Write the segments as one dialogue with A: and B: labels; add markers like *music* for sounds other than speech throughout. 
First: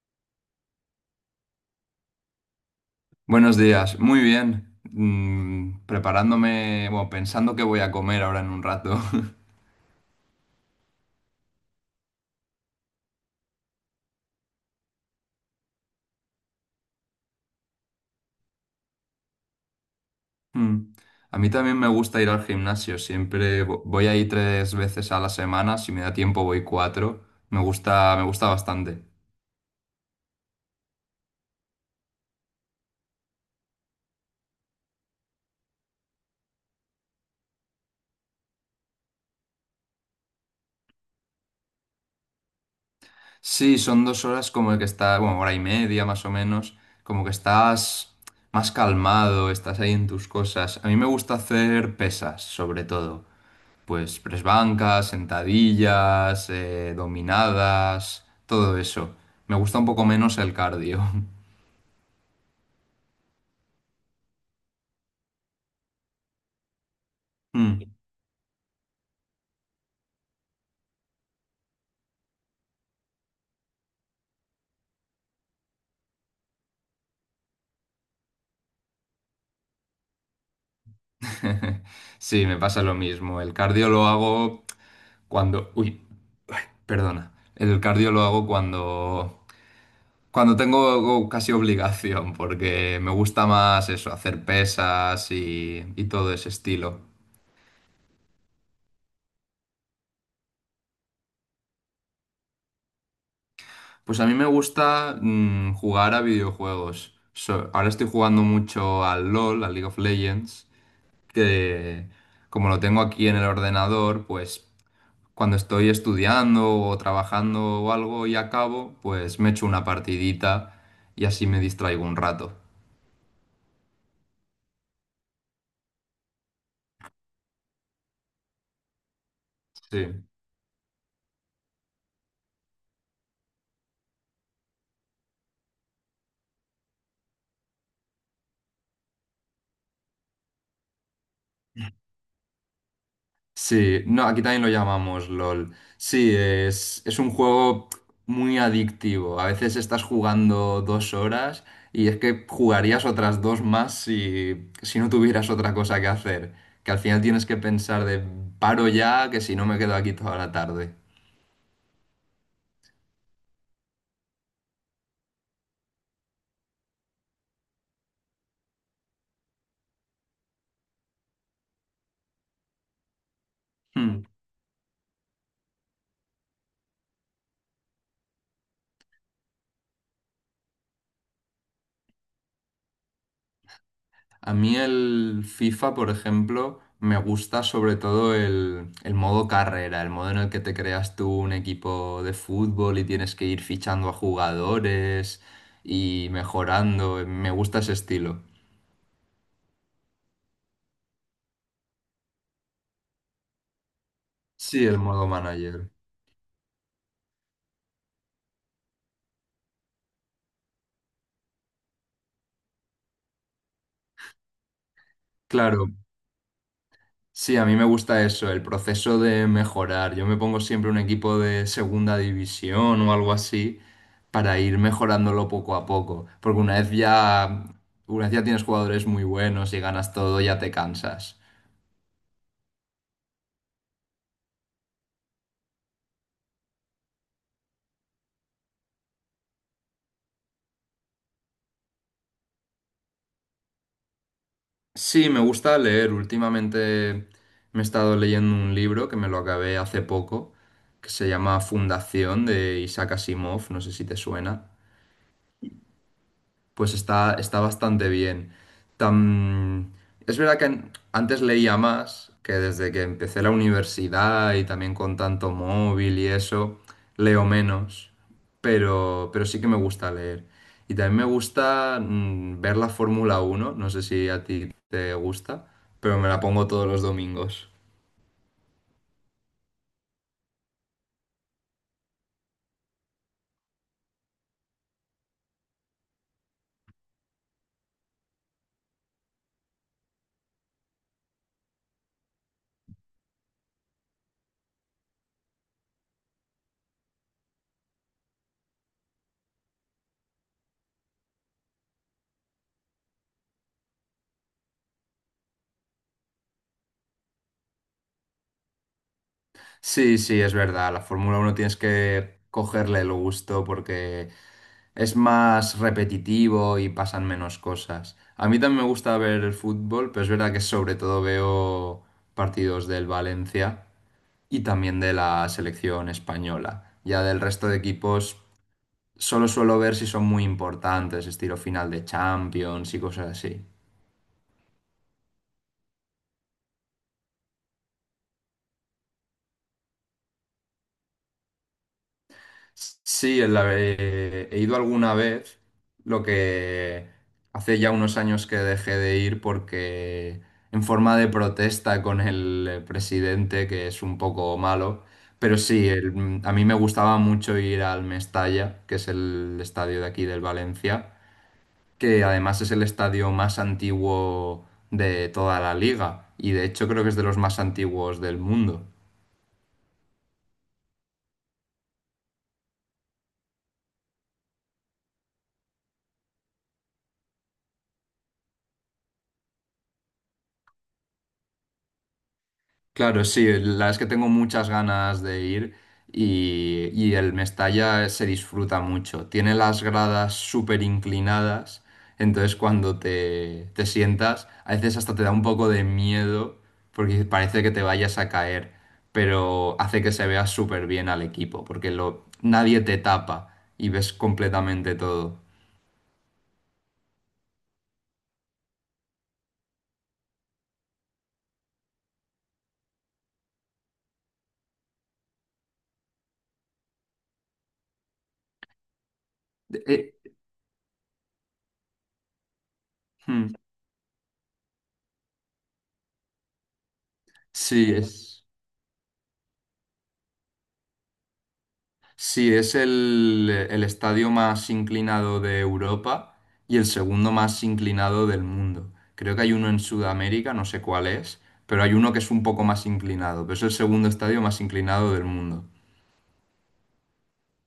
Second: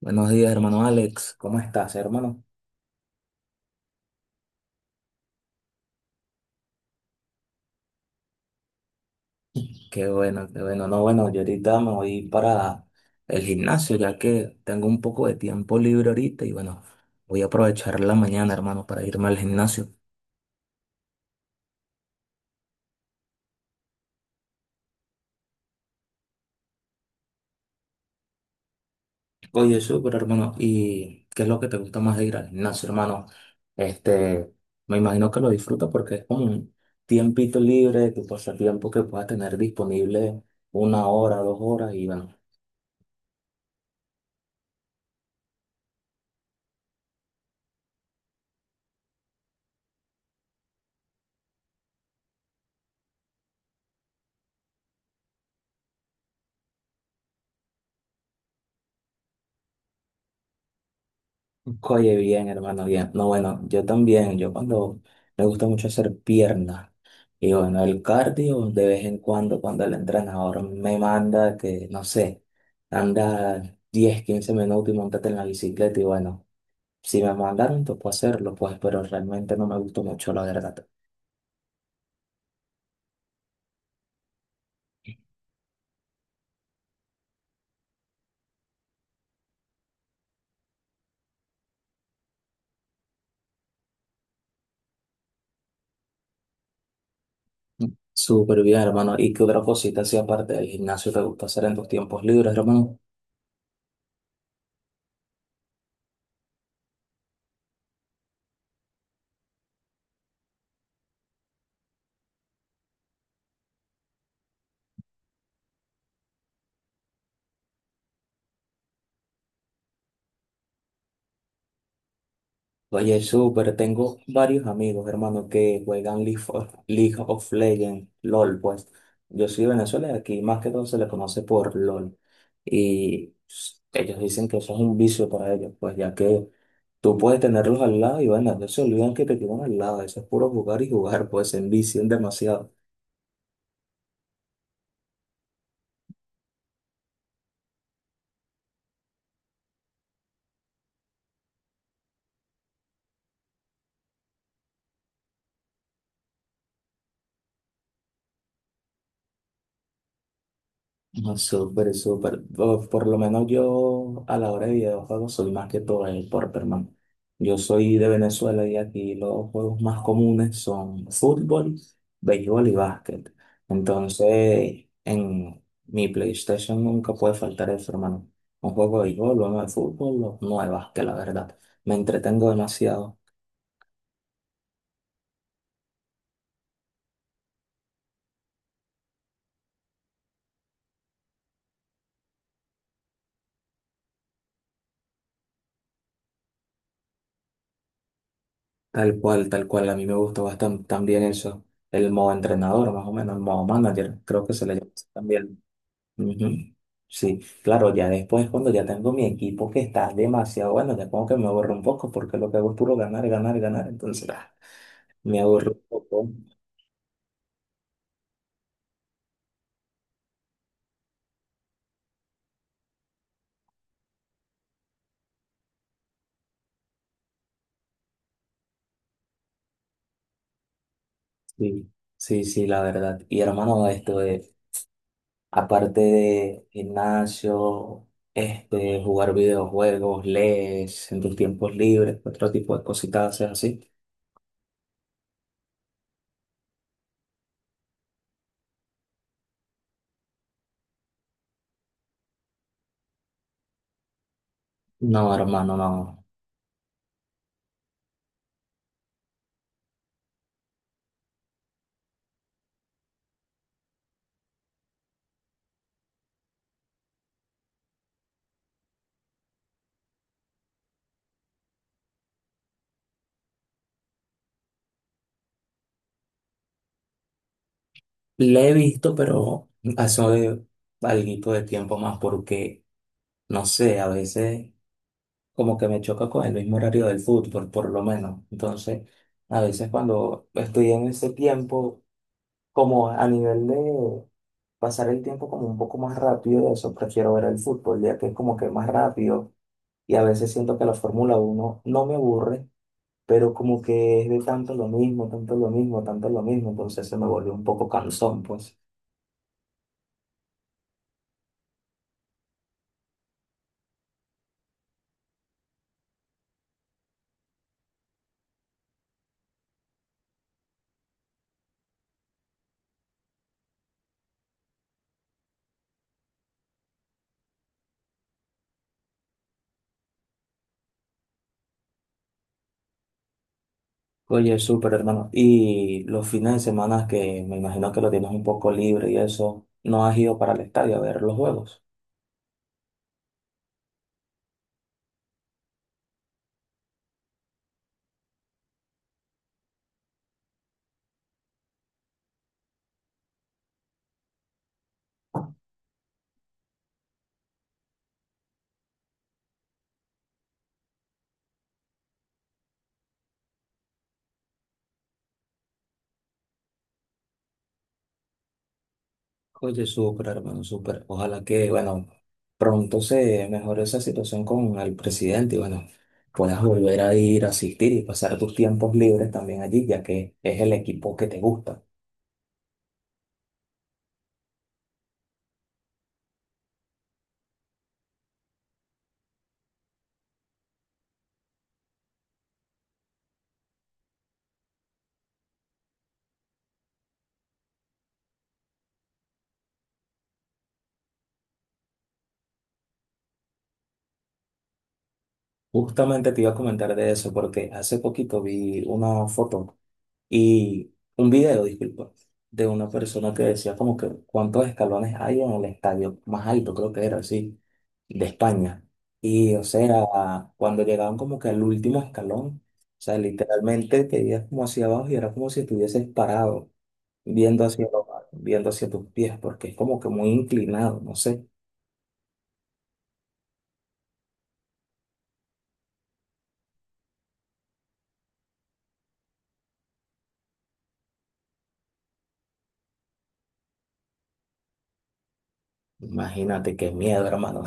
A: Buenos días, hermano Alex. ¿Cómo estás, hermano?
B: Buenos días, muy bien. Preparándome, bueno, pensando qué voy a comer ahora en un rato. *laughs*
A: Qué bueno, qué bueno. No, bueno, yo ahorita me voy para el gimnasio, ya que tengo un poco de tiempo libre ahorita y bueno, voy a aprovechar la mañana, hermano, para irme al gimnasio.
B: Mm. A mí también me gusta ir al gimnasio, siempre voy ahí tres veces a la semana, si me da tiempo voy cuatro. Me gusta bastante.
A: Oye, súper, hermano. ¿Y qué es lo que te gusta más de ir al gimnasio, hermano? Este, me imagino que lo disfrutas porque es como un tiempito libre, tu pasatiempo que puedas tener disponible 1 hora, 2 horas y bueno.
B: Sí, son 2 horas como que está, bueno, hora y media más o menos, como que estás más calmado, estás ahí en tus cosas. A mí me gusta hacer pesas, sobre todo. Pues press bancas, sentadillas, dominadas, todo eso. Me gusta un poco menos el cardio. *laughs*
A: Oye, bien, hermano, bien. No, bueno, yo también, yo cuando me gusta mucho hacer piernas y bueno,
B: Mm.
A: el cardio de vez en cuando, cuando el entrenador me manda que, no sé, anda 10 15 minutos y montate en la bicicleta y bueno, si me mandaron, pues puedo hacerlo, pues, pero realmente no me gustó mucho, la verdad.
B: *laughs* Sí, me pasa lo mismo. El cardio lo hago cuando... Uy, perdona. El cardio lo hago cuando... Cuando tengo casi obligación, porque me gusta más eso, hacer pesas y todo ese estilo.
A: Súper bien, hermano. ¿Y qué otra cosita así aparte del gimnasio te gusta hacer en tus tiempos libres, hermano?
B: Pues a mí me gusta jugar a videojuegos. Ahora estoy jugando mucho al LOL, al League of Legends, que como lo tengo aquí en el ordenador, pues cuando estoy estudiando o trabajando o algo y acabo, pues me echo una partidita y así me distraigo un rato.
A: Oye, súper, tengo varios amigos, hermano, que juegan League of Legends, LOL, pues. Yo soy de Venezuela y
B: Sí.
A: aquí más que todo se le conoce por LOL. Ellos dicen que eso es un vicio para ellos, pues ya que tú puedes tenerlos al lado y bueno, ellos se olvidan que te tienen al lado, eso es puro jugar y jugar, pues se envician demasiado.
B: Sí, no, aquí también lo llamamos LOL. Sí, es un juego muy adictivo. A veces estás jugando 2 horas y es que jugarías otras dos más si no tuvieras otra cosa que hacer. Que al final tienes que pensar de paro ya, que si no me quedo aquí toda la tarde.
A: No, súper, súper. Por lo menos yo a la hora de videojuegos soy más que todo el hermano. Yo soy de Venezuela y aquí los juegos más comunes son fútbol, béisbol y básquet.
B: Hmm.
A: Entonces, en mi PlayStation nunca puede faltar eso, hermano. Un juego de béisbol, uno de fútbol, o uno de básquet, la verdad. Me entretengo demasiado.
B: A mí el FIFA, por ejemplo, me gusta sobre todo el modo carrera, el modo en el que te creas tú un equipo de fútbol y tienes que ir fichando a jugadores y mejorando. Me gusta ese estilo.
A: Tal cual, tal cual. A mí me gusta bastante también eso. El modo entrenador, más o menos, el modo manager, creo que se le
B: Sí,
A: llama
B: el
A: así
B: modo
A: también.
B: manager.
A: Ujú. Sí, claro, ya después cuando ya tengo mi equipo que está demasiado bueno, ya como que me aburro un poco porque lo que hago es puro ganar, ganar, ganar, entonces ah, me aburro un
B: Claro,
A: poco.
B: sí, a mí me gusta eso, el proceso de mejorar. Yo me pongo siempre un equipo de segunda división o algo así para ir mejorándolo poco a poco, porque una vez ya tienes jugadores muy buenos y ganas todo, ya te cansas.
A: Sí, sí, sí, la verdad. Y hermano, esto de, aparte de gimnasio, este, jugar videojuegos, lees en tus tiempos libres, otro tipo de cositas haces así.
B: Sí, me gusta leer. Últimamente me he estado leyendo un libro que me lo acabé hace poco, que se llama Fundación de Isaac Asimov, no sé si te suena.
A: No, hermano, no.
B: Pues está bastante bien. Tam- Es verdad que antes leía más, que desde que empecé la universidad y también con tanto móvil y eso, leo menos, pero sí que me gusta leer. Y también me gusta ver la Fórmula 1, no sé si a ti te gusta, pero me la pongo todos los domingos.
A: Le he visto, pero *laughs* hace algo de tiempo más porque, no sé, a veces, como que me choca con el mismo horario del fútbol, por lo menos. Entonces, a veces cuando estoy en ese tiempo, como a nivel de pasar el tiempo como un poco más rápido, eso prefiero ver el fútbol, ya que es como que más rápido y a veces siento que la Fórmula uno no me aburre, pero como que es de tanto lo mismo, tanto lo mismo, tanto lo mismo, entonces se me volvió un poco cansón, pues.
B: Sí, sí, es verdad. La Fórmula 1 tienes que cogerle el gusto porque es más repetitivo y pasan menos cosas. A mí también me gusta ver el fútbol, pero es verdad que sobre todo veo partidos del Valencia y también de la selección española. Ya del resto de equipos solo suelo ver si son muy importantes, estilo final de Champions y cosas así.
A: Oye, súper hermano. Y los fines de semana que me imagino que lo tienes un poco libre y eso, ¿no has ido para el estadio a ver los juegos?
B: Sí, en he ido alguna vez, lo que hace ya unos años que dejé de ir porque en forma de protesta con el presidente, que es un poco malo, pero sí, a mí me gustaba mucho ir al Mestalla, que es el estadio de aquí del Valencia, que además es el estadio más antiguo de toda la liga y de hecho creo que es de los más antiguos del mundo.
A: Oye, súper, hermano, súper. Ojalá que, bueno, pronto se mejore esa situación con el presidente y, bueno, puedas volver a ir a asistir y pasar tus tiempos libres también allí, ya que es el equipo que te gusta.
B: Claro, sí, la verdad es que tengo muchas ganas de ir y el Mestalla se disfruta mucho. Tiene las gradas súper inclinadas, entonces cuando te sientas, a veces hasta te da un poco de miedo porque parece que te vayas a caer, pero hace que se vea súper bien al equipo porque nadie te tapa y ves completamente todo.
A: Justamente te iba a comentar de eso, porque hace poquito vi una foto y un video, disculpa, de una persona que decía como que cuántos escalones hay en el estadio más alto, creo que era así, de España. Y, o
B: Eh,
A: sea, cuando llegaban como que al último escalón, o sea,
B: hmm,
A: literalmente te veías como hacia abajo y era como si estuvieses parado, viendo hacia
B: sí,
A: abajo,
B: es.
A: viendo hacia tus pies, porque es como que muy inclinado, no sé.
B: Sí, es el estadio más inclinado de Europa y el segundo más inclinado del mundo. Creo que hay uno en Sudamérica, no sé cuál es, pero hay uno que es un poco más inclinado, pero es el segundo estadio más inclinado del mundo.
A: Imagínate qué miedo, hermano.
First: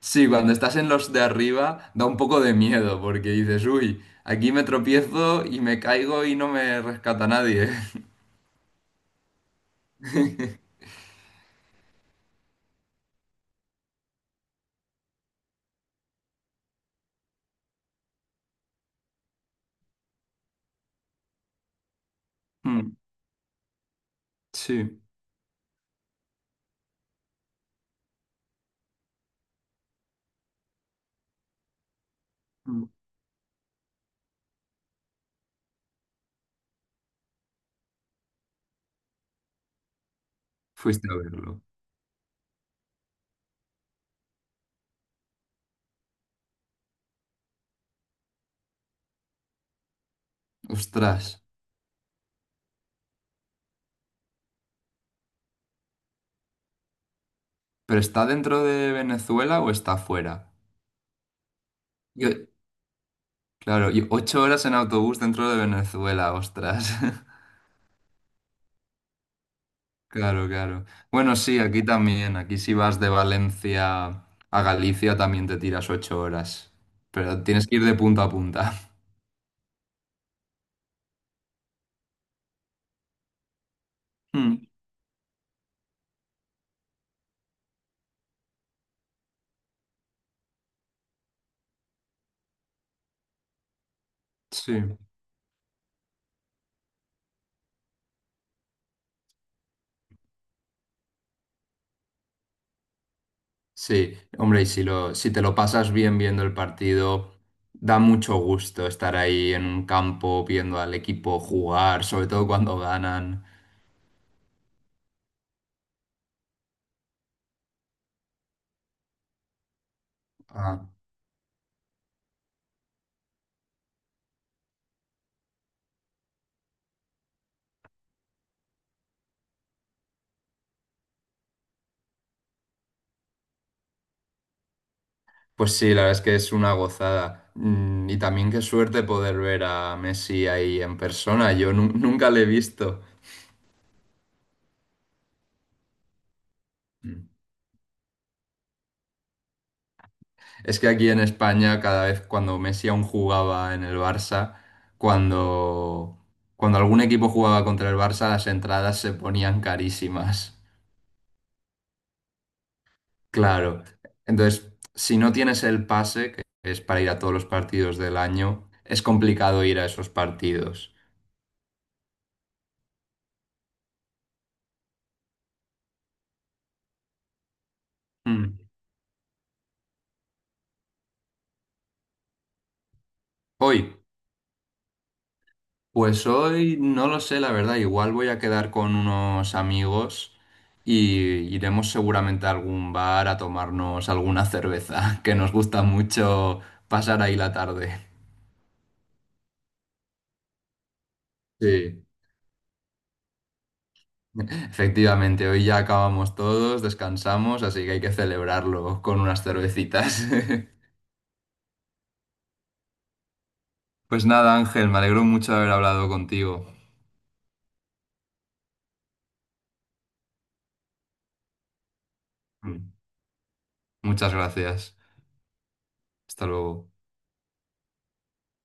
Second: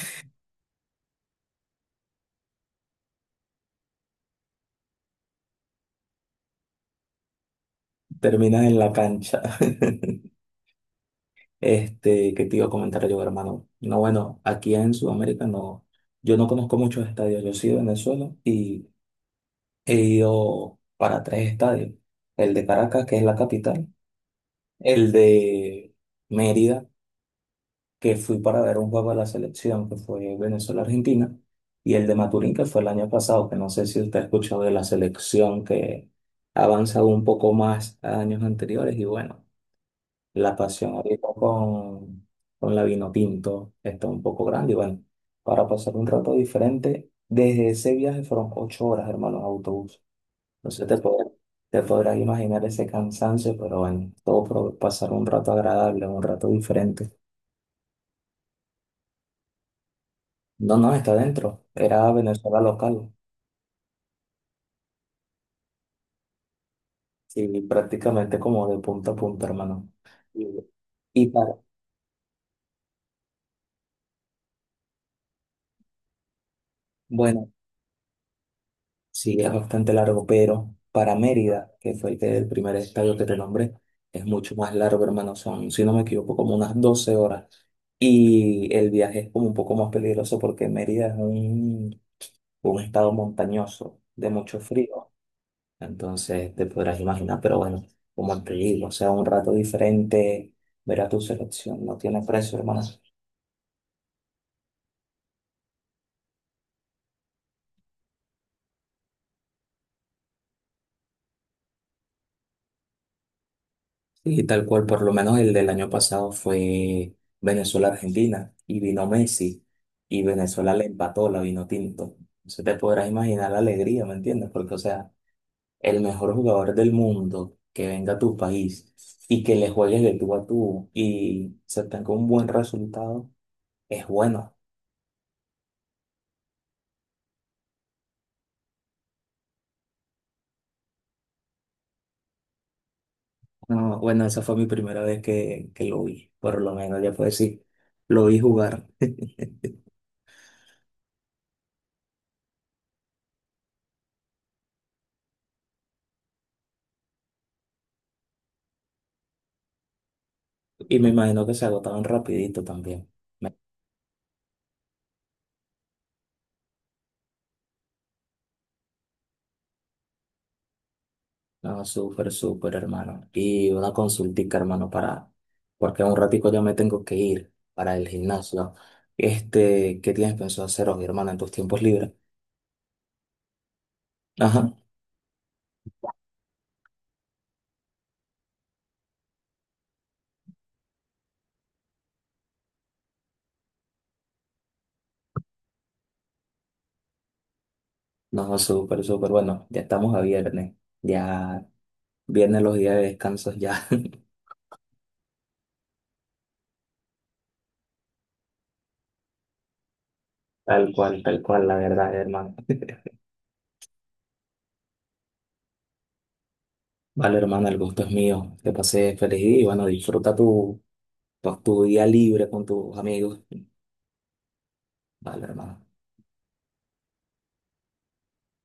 B: Sí, cuando estás en los de arriba da un poco de miedo porque dices, uy, aquí me tropiezo y me caigo y no me rescata nadie. *laughs*
A: *laughs* Terminas en la cancha. Este, ¿qué te iba a comentar yo, hermano? No, bueno, aquí en Sudamérica no, yo no conozco muchos estadios. Yo soy de Venezuela y he ido para tres estadios. El de
B: Mm,
A: Caracas, que es la capital,
B: Sí,
A: el de Mérida, que fui para ver un juego de la selección, que fue Venezuela-Argentina, y el de Maturín, que fue
B: Mm.
A: el año pasado, que no sé si usted ha escuchado de la selección, que ha avanzado un poco más a años anteriores, y bueno, la pasión
B: Fuiste a
A: ahorita
B: verlo.
A: con la vino tinto está un poco grande, y bueno, para pasar un rato diferente, desde ese viaje fueron 8 horas, hermano, en autobús. No sé, te
B: Ostras,
A: podrás, te podrás imaginar ese cansancio, pero bueno, todo por pasar un rato agradable, un rato diferente.
B: ¿pero está dentro de Venezuela o está fuera?
A: No, no, está adentro. Era
B: Yo-
A: Venezuela local.
B: Claro, y 8 horas en autobús dentro de Venezuela, ostras. *laughs*
A: Sí, prácticamente como de punta a punta, hermano. Y,
B: Claro, claro.
A: y
B: Bueno,
A: para,
B: sí, aquí también. Aquí si vas de Valencia a Galicia también te tiras 8 horas. Pero
A: bueno,
B: tienes que ir de punta a punta. *laughs*
A: sí, es bastante largo, pero para Mérida, que fue el, que- el primer estadio que te nombré, es mucho
B: Mm,
A: más largo, hermano. Son, si no me equivoco, como unas 12 horas. Y el viaje es como un poco más peligroso porque Mérida es un estado montañoso, de mucho
B: sí.
A: frío. Entonces te podrás imaginar, pero bueno, como te digo, o sea, un rato diferente, ver a tu selección, no tiene precio, hermano.
B: Sí, hombre, y si te lo pasas bien viendo el partido, da mucho gusto estar ahí en un campo viendo al equipo jugar, sobre todo cuando ganan.
A: Y tal cual, por lo menos el del año pasado fue Venezuela-Argentina y vino Messi y Venezuela le
B: Ah.
A: empató la vino tinto. Entonces te podrás imaginar la alegría, ¿me entiendes? Porque, o sea, el mejor jugador del mundo que venga a tu país y que le juegues de tú a tú y se tenga un buen resultado, es bueno.
B: Pues sí, la verdad es que es una gozada. Y también qué suerte poder ver a Messi ahí en persona. Yo nunca le he visto.
A: No, bueno, esa fue mi primera vez que lo vi, por lo menos, ya puedo
B: Mm.
A: decir, lo vi jugar. *laughs*
B: Es que aquí en España, cada vez cuando Messi aún jugaba en el Barça, cuando, cuando algún equipo jugaba contra el Barça, las entradas se ponían carísimas.
A: Y me imagino que se agotaban rapidito también. Me-
B: Claro. Entonces, si no tienes el pase, que es para ir a todos los partidos del año, es complicado ir a esos partidos.
A: No, súper, súper, hermano. Y una consultica, hermano, para, porque en un ratico ya me tengo que ir para el
B: Mm.
A: gimnasio. Este, ¿qué tienes pensado hacer hoy, hermano, en tus tiempos libres?
B: Hoy.
A: Ajá,
B: Pues hoy no lo sé, la verdad. Igual voy a quedar con unos amigos y iremos seguramente a algún bar a tomarnos alguna cerveza, *laughs* que nos gusta mucho pasar ahí la tarde.
A: no, súper, súper, bueno, ya estamos a viernes. Ya,
B: Sí.
A: viernes los días de descanso, ya.
B: Efectivamente, hoy ya acabamos todos, descansamos, así que hay que celebrarlo con unas cervecitas. *laughs*
A: Tal cual, la verdad, hermano.
B: Pues nada, Ángel, me alegro mucho de haber hablado contigo.
A: Vale, hermana, el gusto es mío. Que pases feliz día y bueno, disfruta tu día libre con
B: Mm.
A: tus amigos.
B: Muchas gracias.
A: Vale, hermano.
B: Hasta luego.